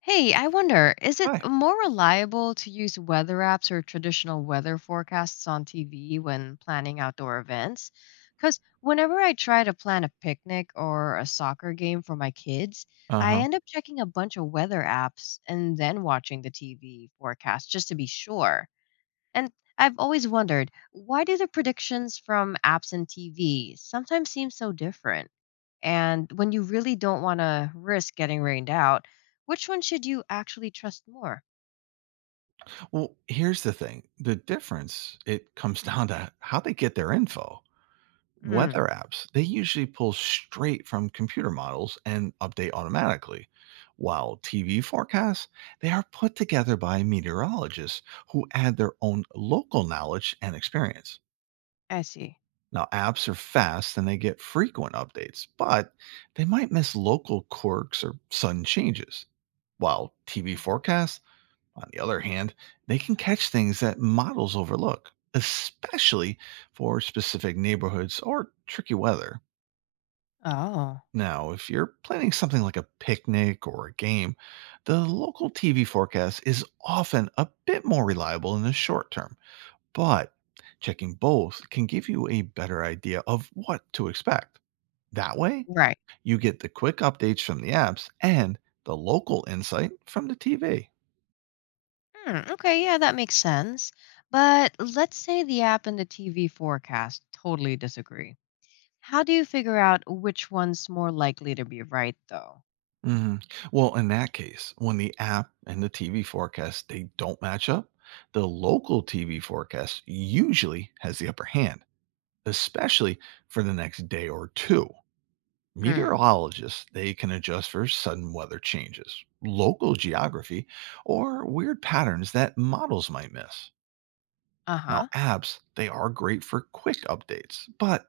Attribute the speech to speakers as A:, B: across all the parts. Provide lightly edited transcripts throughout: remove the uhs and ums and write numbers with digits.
A: Hey, I wonder, is it
B: Hi.
A: more reliable to use weather apps or traditional weather forecasts on TV when planning outdoor events? Because whenever I try to plan a picnic or a soccer game for my kids, I
B: Uh-huh.
A: end up checking a bunch of weather apps and then watching the TV forecast just to be sure. And I've always wondered, why do the predictions from apps and TV sometimes seem so different? And when you really don't want to risk getting rained out, which one should you actually trust more?
B: Well, here's the thing. The difference, it comes down to how they get their info.
A: Mm.
B: Weather apps, they usually pull straight from computer models and update automatically, while TV forecasts, they are put together by meteorologists who add their own local knowledge and experience.
A: I see.
B: Now, apps are fast and they get frequent updates, but they might miss local quirks or sudden changes while TV
A: Hmm.
B: forecasts. On the other hand, they can catch things that models overlook, especially for specific neighborhoods or tricky weather.
A: Oh.
B: Now, if you're planning something like a picnic or a game, the local TV forecast is often a bit more reliable in the short term, but checking both can give you a better idea of what to expect. That way,
A: Right.
B: you get the quick updates from the apps and the local insight from the TV.
A: Hmm, okay, yeah, that makes sense. But let's say the app and the TV forecast totally disagree. How do you figure out which one's more likely to be right, though?
B: Mhm. Well, in that case, when the app and the TV forecast they don't match up, the local TV forecast usually has the upper hand, especially for the next day or two.
A: Mm.
B: Meteorologists, they can adjust for sudden weather changes, local geography, or weird patterns that models might miss.
A: Uh huh.
B: Now, apps, they are great for quick updates, but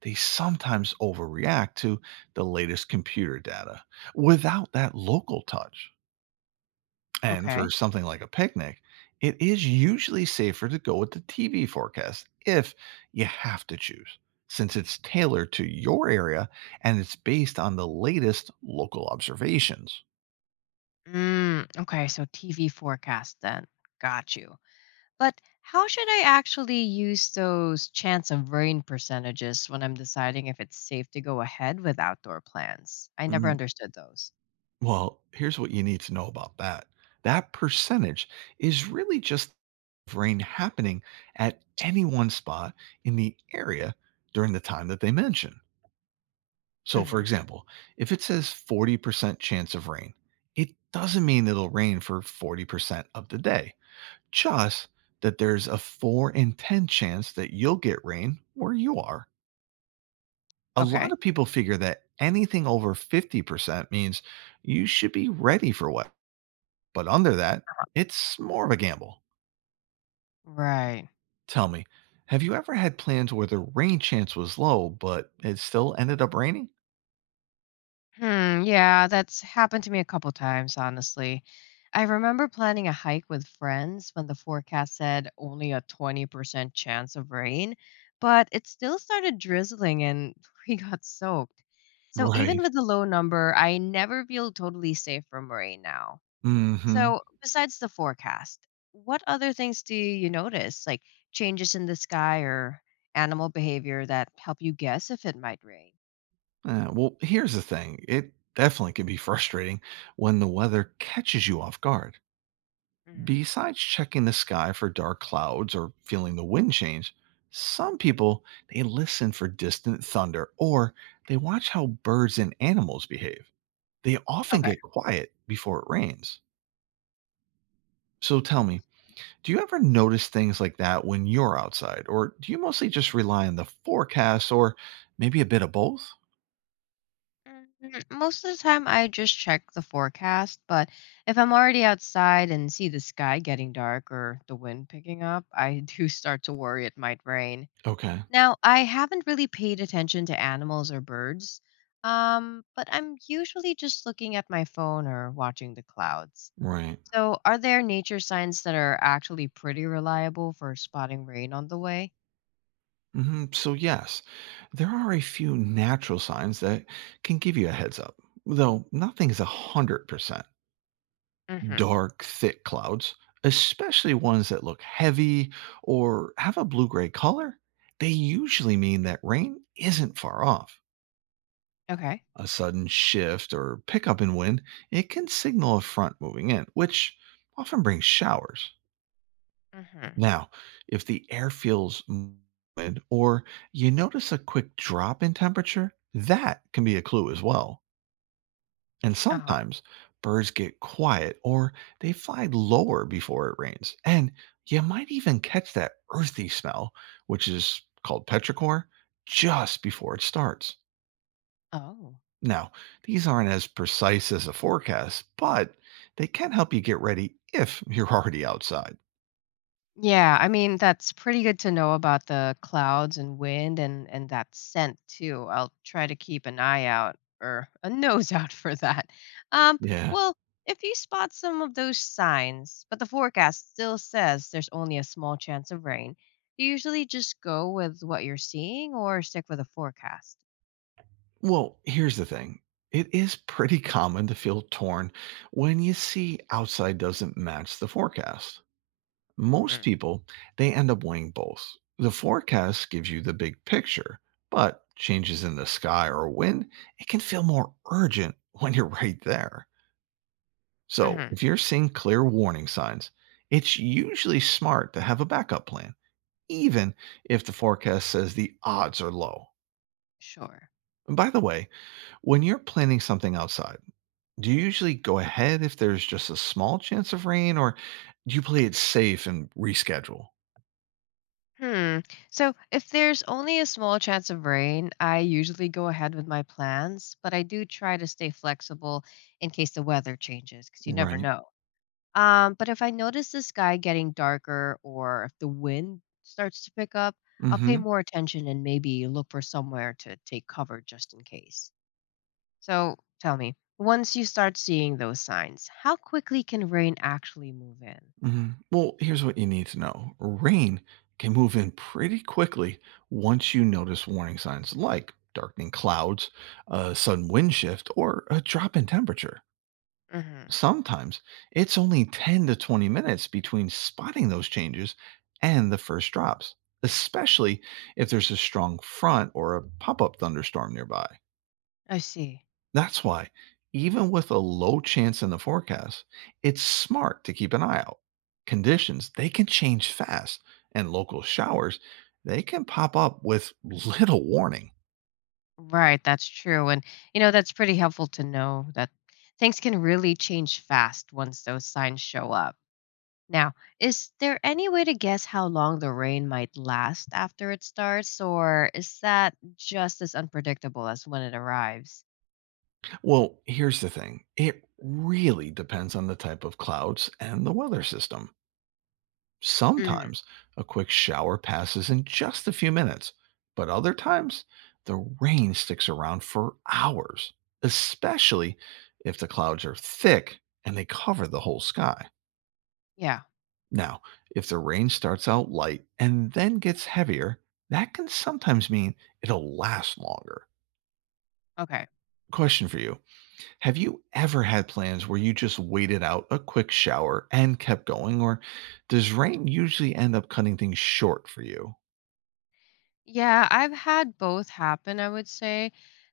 B: they sometimes overreact to the latest computer data without that local touch. And for
A: Okay.
B: something like a picnic, it is usually safer to go with the TV forecast if you have to choose, since it's tailored to your area and it's based on the latest local observations.
A: Mm, okay, so TV forecast then. Got you. But how should I actually use those chance of rain percentages when I'm deciding if it's safe to go ahead with outdoor plans? I never
B: Mm,
A: understood those.
B: Well, here's what you need to know about that percentage is really just rain happening at any one spot in the area during the time that they mention. So, for
A: Hmm.
B: example, if it says 40% chance of rain, it doesn't mean it'll rain for 40% of the day, just that there's a 4 in 10 chance that you'll get rain where you are. A lot
A: Okay.
B: of people figure that anything over 50% means you should be ready for what, but under that, it's more of a gamble.
A: Right.
B: Tell me, have you ever had plans where the rain chance was low, but it still ended up raining?
A: Hmm. Yeah, that's happened to me a couple times, honestly. I remember planning a hike with friends when the forecast said only a 20% chance of rain, but it still started drizzling and we got soaked. So even
B: Right.
A: with the low number, I never feel totally safe from rain now.
B: Mhm.
A: So, besides the forecast, what other things do you notice, like changes in the sky or animal behavior that help you guess if it might rain?
B: Yeah, well, here's the thing, it definitely can be frustrating when the weather catches you off guard.
A: Hmm.
B: Besides checking the sky for dark clouds or feeling the wind change, some people they listen for distant thunder or they watch how birds and animals behave. They often
A: Okay.
B: get quiet before it rains. So tell
A: I
B: me,
A: see.
B: do you ever notice things like that when you're outside or do you mostly just rely on the forecast or maybe a bit of both?
A: Mm, most of the time, I just check the forecast, but if I'm already outside and see the sky getting dark or the wind picking up, I do start to worry it might rain.
B: Okay.
A: Now, I haven't really paid attention to animals or birds, but I'm usually just looking at my phone or watching the clouds.
B: Right.
A: So, are there nature signs that are actually pretty reliable for spotting rain on the way?
B: So, yes, there are a few natural signs that can give you a heads up, though nothing is 100%.
A: Mm hmm.
B: Dark, thick clouds, especially ones that look heavy or have a blue gray color, they usually mean that rain isn't far off.
A: Okay.
B: A sudden shift or pickup in wind, it can signal a front moving in, which often brings showers.
A: Mm hmm.
B: Now, if the air feels humid or you notice a quick drop in temperature, that can be a clue as well. And
A: Uh huh.
B: sometimes birds get quiet or they fly lower before it rains. And you might even catch that earthy smell, which is called petrichor, just before it starts.
A: Oh.
B: Now, these aren't as precise as a forecast, but they can help you get ready if you're already outside.
A: Yeah, I mean, that's pretty good to know about the clouds and wind and that scent too. I'll try to keep an eye out or a nose out for that. Um,
B: Yeah.
A: well, if you spot some of those signs, but the forecast still says there's only a small chance of rain, do you usually just go with what you're seeing or stick with a forecast?
B: Well, here's the thing. It is pretty common to feel torn when you see outside doesn't match the forecast. Most
A: Hmm.
B: people, they end up weighing both. The forecast gives you the big picture, but changes in the sky or wind, it can feel more urgent when you're right there. So,
A: Hmm.
B: if you're seeing clear warning signs, it's usually smart to have a backup plan, even if the forecast says the odds are low.
A: Sure.
B: And by the way, when you're planning something outside, do you usually go ahead if there's just a small chance of rain, or do you play it safe and reschedule?
A: Hmm. So if there's only a small chance of rain, I usually go ahead with my plans, but I do try to stay flexible in case the weather changes because you never
B: Right.
A: know. But if I notice the sky getting darker or if the wind starts to pick up, I'll pay
B: Mhm.
A: more attention and maybe look for somewhere to take cover just in case. So tell me, once you start seeing those signs, how quickly can rain actually move in?
B: Mhm. Well, here's what you need to know. Rain can move in pretty quickly once you notice warning signs like darkening clouds, a sudden wind shift, or a drop in temperature.
A: Hmm.
B: Sometimes it's only 10 to 20 minutes between spotting those changes and the first drops, especially if there's a strong front or a pop up thunderstorm nearby.
A: I see.
B: That's why, even with a low chance in the forecast, it's smart to keep an eye out. Conditions, they can change fast, and local showers, they can pop up with little warning.
A: Right, that's true. And, that's pretty helpful to know that things can really change fast once those signs show up. Now, is there any way to guess how long the rain might last after it starts, or is that just as unpredictable as when it arrives?
B: Well, here's the thing it really depends on the type of clouds and the weather system.
A: Hmm.
B: Sometimes a quick shower passes in just a few minutes, but other times the rain sticks around for hours, especially if the clouds are thick and they cover the whole sky.
A: Yeah,
B: Now, if the rain starts out light and then gets heavier, that can sometimes mean it'll last longer.
A: okay.
B: Question for you, have you ever had plans where you just waited out a quick shower and kept going, or does rain usually end up cutting things short for you?
A: Yeah, I've had both happen, I would say.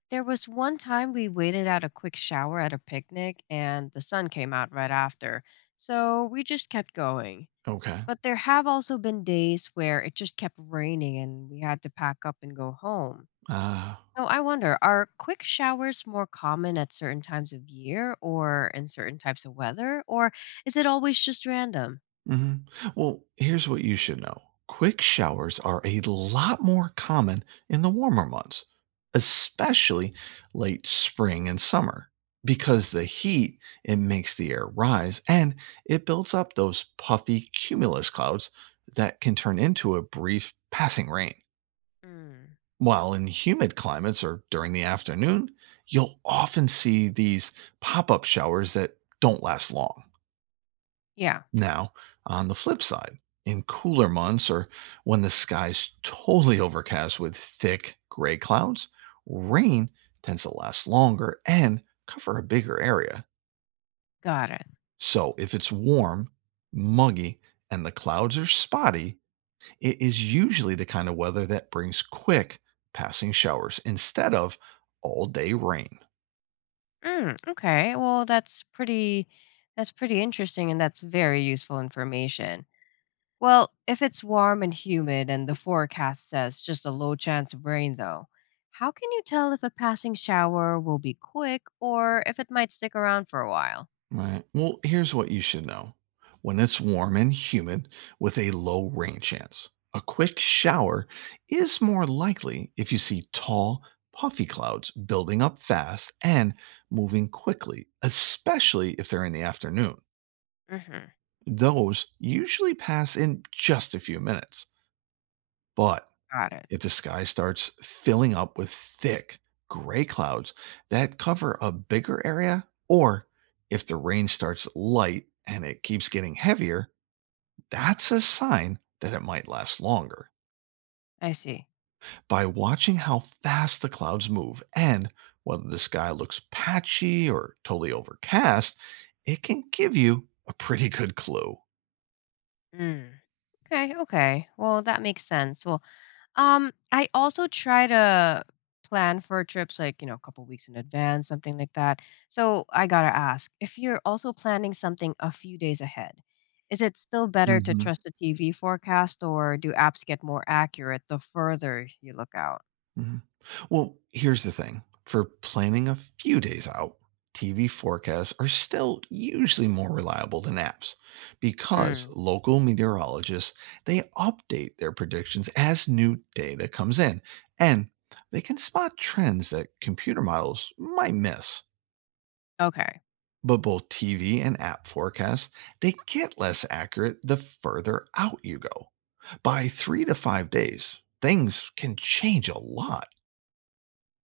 A: There was one time we waited out a quick shower at a picnic and the sun came out right after. So we just kept going.
B: Okay.
A: But there have also been days where it just kept raining and we had to pack up and go home.
B: Ah,
A: So I wonder, are quick showers more common at certain times of year or in certain types of weather, or is it always just random?
B: mhm. Well, here's what you should know. Quick showers are a lot more common in the warmer months, especially late spring and summer, because the heat it makes the air rise and it builds up those puffy cumulus clouds that can turn into a brief passing rain.
A: Mm,
B: While in humid climates or during the afternoon, you'll often see these pop-up showers that don't last long.
A: yeah,
B: Now, on the flip side, in cooler months or when the sky's totally overcast with thick gray clouds, rain tends to last longer and cover a bigger area.
A: got it.
B: So, if it's warm, muggy, and the clouds are spotty, it is usually the kind of weather that brings quick passing showers instead of all day rain.
A: Mm, okay, well that's pretty interesting and that's very useful information. Well, if it's warm and humid and the forecast says just a low chance of rain, though, how can you tell if a passing shower will be quick or if it might stick around for a while?
B: Right. Well, here's what you should know. When it's warm and humid with a low rain chance, a quick shower is more likely if you see tall, puffy clouds building up fast and moving quickly, especially if they're in the afternoon.
A: Hmm.
B: Those usually pass in just a few minutes. But
A: Got it.
B: if the sky starts filling up with thick gray clouds that cover a bigger area, or if the rain starts light and it keeps getting heavier, that's a sign that it might last longer.
A: I see.
B: By watching how fast the clouds move and whether the sky looks patchy or totally overcast, it can give you a pretty good clue.
A: Mm. Okay, okay. Well, that makes sense. Well, I also try to plan for trips like, a couple weeks in advance, something like that. So I gotta ask, if you're also planning something a few days ahead, is it still better to trust the TV forecast or do apps get more accurate the further you look out?
B: Mhm. Well, here's the thing for planning a few days out, TV forecasts are still usually more reliable than apps because
A: Hmm.
B: local meteorologists they update their predictions as new data comes in and they can spot trends that computer models might miss.
A: Okay.
B: But both TV and app forecasts, they get less accurate the further out you go. By 3 to 5 days, things can change a lot.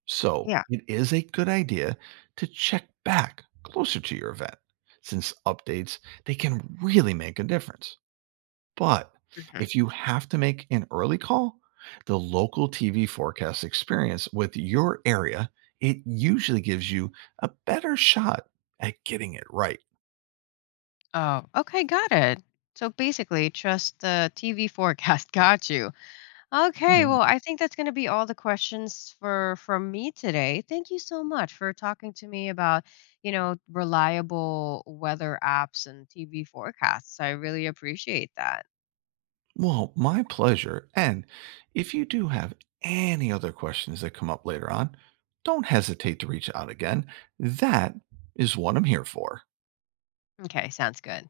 B: So
A: Yeah.
B: it is a good idea to check back closer to your event since updates they can really make a difference. But
A: Hmm.
B: if you have to make an early call, the local TV forecast experience with your area, it usually gives you a better shot at getting it right.
A: Oh, okay, got it. So basically, trust the TV forecast. Got you. Okay, well,
B: Yeah.
A: I think that's going to be all the questions for from me today. Thank you so much for talking to me about, reliable weather apps and TV forecasts. I really appreciate that.
B: Well, my pleasure. And if you do have any other questions that come up later on, don't hesitate to reach out again. That is what I'm here for.
A: Okay, sounds good.